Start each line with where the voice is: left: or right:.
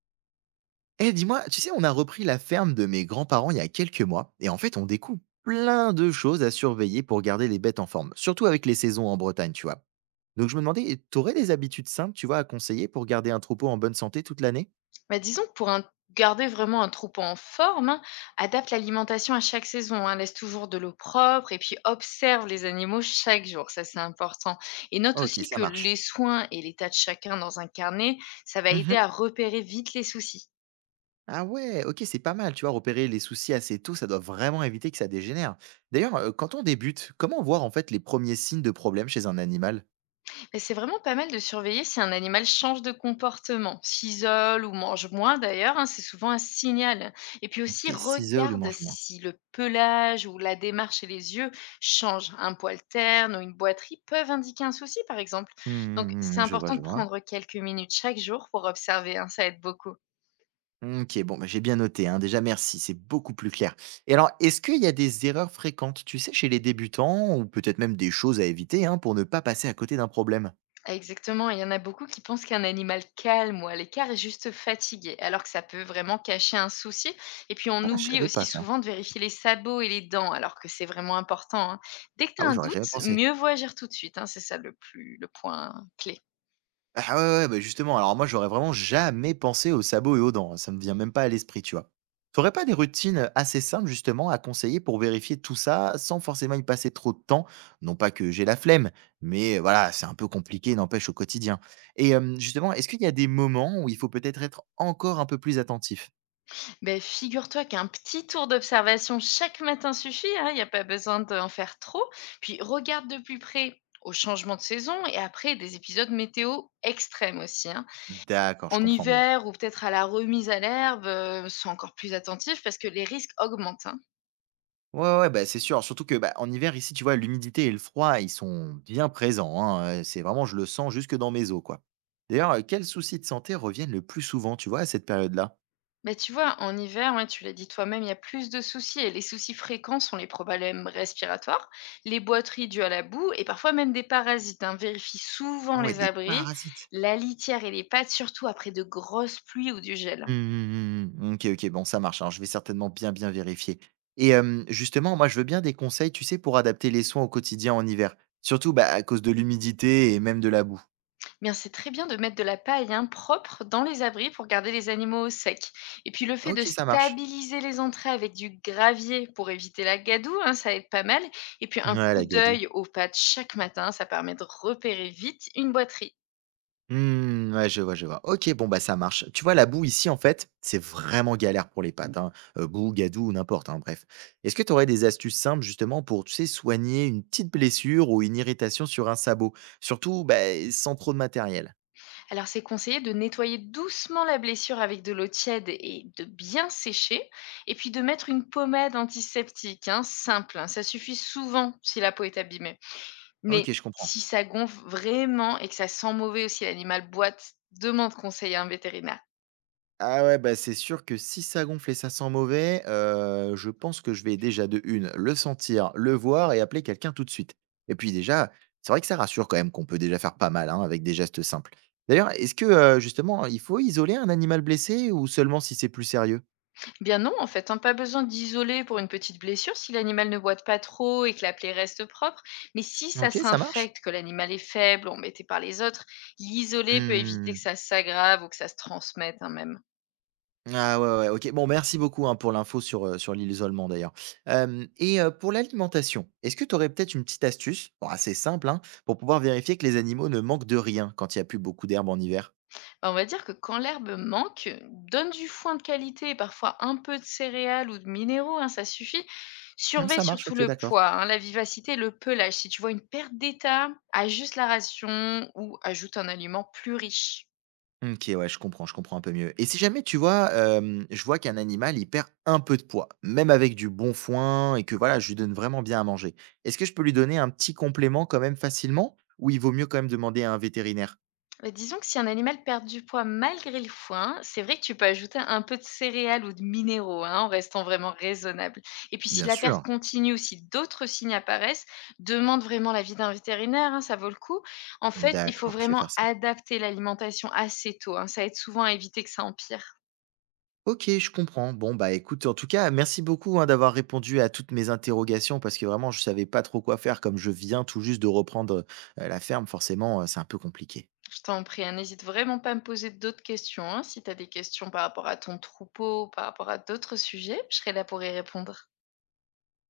right: Eh, dis-moi, tu sais, on a repris la ferme de mes grands-parents il y a quelques mois, et en fait, on découvre plein de choses à surveiller pour garder les bêtes en forme, surtout avec les saisons en Bretagne, tu vois. Donc, je me demandais, et t'aurais des habitudes simples, tu vois, à conseiller pour garder un troupeau en bonne santé toute l'année.
left: Bah, disons que garder vraiment un troupeau en forme, hein, adapte l'alimentation à chaque saison, hein, laisse toujours de l'eau propre et puis observe les animaux chaque jour, ça c'est important. Et note
right: Ok,
left: aussi
right: ça
left: que
right: marche.
left: les soins et l'état de chacun dans un carnet, ça va aider
right: Mhm.
left: à repérer vite les soucis.
right: Ah ouais, ok, c'est pas mal, tu vois, repérer les soucis assez tôt, ça doit vraiment éviter que ça dégénère. D'ailleurs, quand on débute, comment voir en fait les premiers signes de problème chez un animal?
left: Mais c'est vraiment pas mal de surveiller si un animal change de comportement, s'isole ou mange moins d'ailleurs, hein, c'est souvent un signal. Et puis
right: Ok,
left: aussi,
right: s'isole ou
left: regarde
right: mange moins.
left: si le pelage ou la démarche et les yeux changent. Un poil terne ou une boiterie peuvent indiquer un souci par exemple. Donc
right: Hmm,
left: c'est
right: je vois,
left: important
right: je
left: de
right: vois.
left: prendre quelques minutes chaque jour pour observer, hein, ça aide beaucoup.
right: OK, bon, bah, j'ai bien noté, hein. Déjà, merci, c'est beaucoup plus clair. Et alors, est-ce qu'il y a des erreurs fréquentes, tu sais, chez les débutants ou peut-être même des choses à éviter, hein, pour ne pas passer à côté d'un problème?
left: Exactement, il y en a beaucoup qui pensent qu'un animal calme ou à l'écart est juste fatigué, alors que ça peut vraiment cacher un souci. Et puis on
right: Ah, je
left: oublie
right: savais pas
left: aussi
right: ça.
left: souvent de vérifier les sabots et les dents, alors que c'est vraiment important, hein. Dès que tu
right: Ah
left: as
right: oui,
left: un
right: j'aurais jamais
left: doute,
right: pensé.
left: mieux vaut agir tout de suite, hein, c'est ça le point clé.
right: Ah ouais, ouais, bah, justement, alors moi, j'aurais vraiment jamais pensé aux sabots et aux dents, hein, ça me vient même pas à l'esprit, tu vois. T'aurais pas des routines assez simples, justement, à conseiller pour vérifier tout ça sans forcément y passer trop de temps? Non pas que j'ai la flemme, mais voilà, c'est un peu compliqué, n'empêche, au quotidien. Et justement, est-ce qu'il y a des moments où il faut peut-être être encore un peu plus attentif?
left: Ben, figure-toi qu'un petit tour d'observation chaque matin suffit, hein, il n'y a pas besoin d'en faire trop. Puis regarde de plus près au changement de saison et après des épisodes météo extrêmes aussi, hein.
right: D'accord, je
left: En
right: comprends mieux, ouais.
left: hiver ou peut-être à la remise à l'herbe, sois encore plus attentif parce que les risques augmentent, hein.
right: Ouais, ouais, ouais, bah, c'est sûr. Surtout que, bah, en hiver, ici, tu vois, l'humidité et le froid, ils sont bien présents, hein, c'est vraiment je le sens jusque dans mes os, quoi. D'ailleurs, quels soucis de santé reviennent le plus souvent, tu vois, à cette période-là?
left: Mais tu vois, en hiver, ouais, tu l'as dit toi-même, il y a plus de soucis et les soucis fréquents sont les problèmes respiratoires, les boiteries dues à la boue et parfois même des parasites, hein. Vérifie
right: Ah
left: souvent
right: ouais,
left: les
right: des
left: abris,
right: parasites.
left: la litière et les pattes, surtout après de grosses pluies ou du gel.
right: Mmh mh, mmh mh. OK, OK, bon, ça marche, hein, je vais certainement bien, bien vérifier et justement, moi, je veux bien des conseils, tu sais, pour adapter les soins au quotidien en hiver. Surtout, bah, à cause de l'humidité et même de la boue.
left: Eh bien, c'est très bien de mettre de la paille, hein, propre dans les abris pour garder les animaux au sec. Et puis le fait de
right: OK, ça marche.
left: stabiliser les entrées avec du gravier pour éviter la gadoue, hein, ça aide pas mal. Et puis un
right: Ouais,
left: coup
right: la gadoue.
left: d'œil aux pattes chaque matin, ça permet de repérer vite une boiterie.
right: Mmh, ouais, je vois, je vois. OK, bon, bah, ça marche. Tu vois, la boue ici, en fait, c'est vraiment galère pour les pâtes, hein. Boue, gadoue ou n'importe, hein, bref. Est-ce que tu aurais des astuces simples, justement, pour, tu sais, soigner une petite blessure ou une irritation sur un sabot? Surtout, bah, sans trop de matériel.
left: Alors c'est conseillé de nettoyer doucement la blessure avec de l'eau tiède et de bien sécher. Et puis de mettre une pommade antiseptique, hein, simple, hein, ça suffit souvent si la peau est abîmée.
right: OK,
left: Mais
right: je comprends.
left: si ça gonfle vraiment et que ça sent mauvais aussi, l'animal boite, demande conseil à un vétérinaire.
right: Ah ouais, bah, c'est sûr que si ça gonfle et ça sent mauvais, je pense que je vais déjà de une le sentir, le voir et appeler quelqu'un tout de suite. Et puis déjà, c'est vrai que ça rassure quand même qu'on peut déjà faire pas mal, hein, avec des gestes simples. D'ailleurs, est-ce que, justement, il faut isoler un animal blessé ou seulement si c'est plus sérieux?
left: Eh bien non, en fait, hein, pas besoin d'isoler pour une petite blessure si l'animal ne boite pas trop et que la plaie reste propre. Mais si ça
right: OK, ça marche?
left: s'infecte, que l'animal est faible, embêté par les autres, l'isoler peut éviter que
right: Mmh.
left: ça s'aggrave ou que ça se transmette, hein, même.
right: Ah ouais, ouais, OK. Bon, merci beaucoup, hein, pour l'info sur, sur l'isolement d'ailleurs. Hem et pour l'alimentation, est-ce que tu aurais peut-être une petite astuce, bon assez simple, hein, pour pouvoir vérifier que les animaux ne manquent de rien quand il y a plus beaucoup d'herbe en hiver?
left: Bah, on va dire que quand l'herbe manque, donne du foin de qualité et parfois un peu de céréales ou de minéraux, hein, ça suffit.
right: Mmh,
left: Surveille
right: ça marche,
left: surtout
right: OK,
left: le
right: d'accord.
left: poids, hein, la vivacité et le pelage. Si tu vois une perte d'état, ajuste la ration ou ajoute un aliment plus riche.
right: OK, ouais, je comprends un peu mieux. Et si jamais tu vois, je vois qu'un animal, il perd un peu de poids, même avec du bon foin et que voilà, je lui donne vraiment bien à manger, est-ce que je peux lui donner un petit complément quand même facilement ou il vaut mieux quand même demander à un vétérinaire?
left: Bah, disons que si un animal perd du poids malgré le foin, c'est vrai que tu peux ajouter un peu de céréales ou de minéraux, hein, en restant vraiment raisonnable. Et puis si
right: Bien
left: la perte
right: sûr.
left: continue ou si d'autres signes apparaissent, demande vraiment l'avis d'un vétérinaire, hein, ça vaut le coup. En fait, il faut
right: D'accord, je vais
left: vraiment
right: faire ça.
left: adapter l'alimentation assez tôt, hein, ça aide souvent à éviter que ça empire.
right: OK, je comprends. Bon, bah, écoute, en tout cas, merci beaucoup, hein, d'avoir répondu à toutes mes interrogations parce que vraiment, je savais pas trop quoi faire. Comme je viens tout juste de reprendre, la ferme, forcément, c'est un peu compliqué.
left: Je t'en prie, hein, n'hésite vraiment pas à me poser d'autres questions, hein, si tu as des questions par rapport à ton troupeau, par rapport à d'autres sujets, je serai là pour y répondre.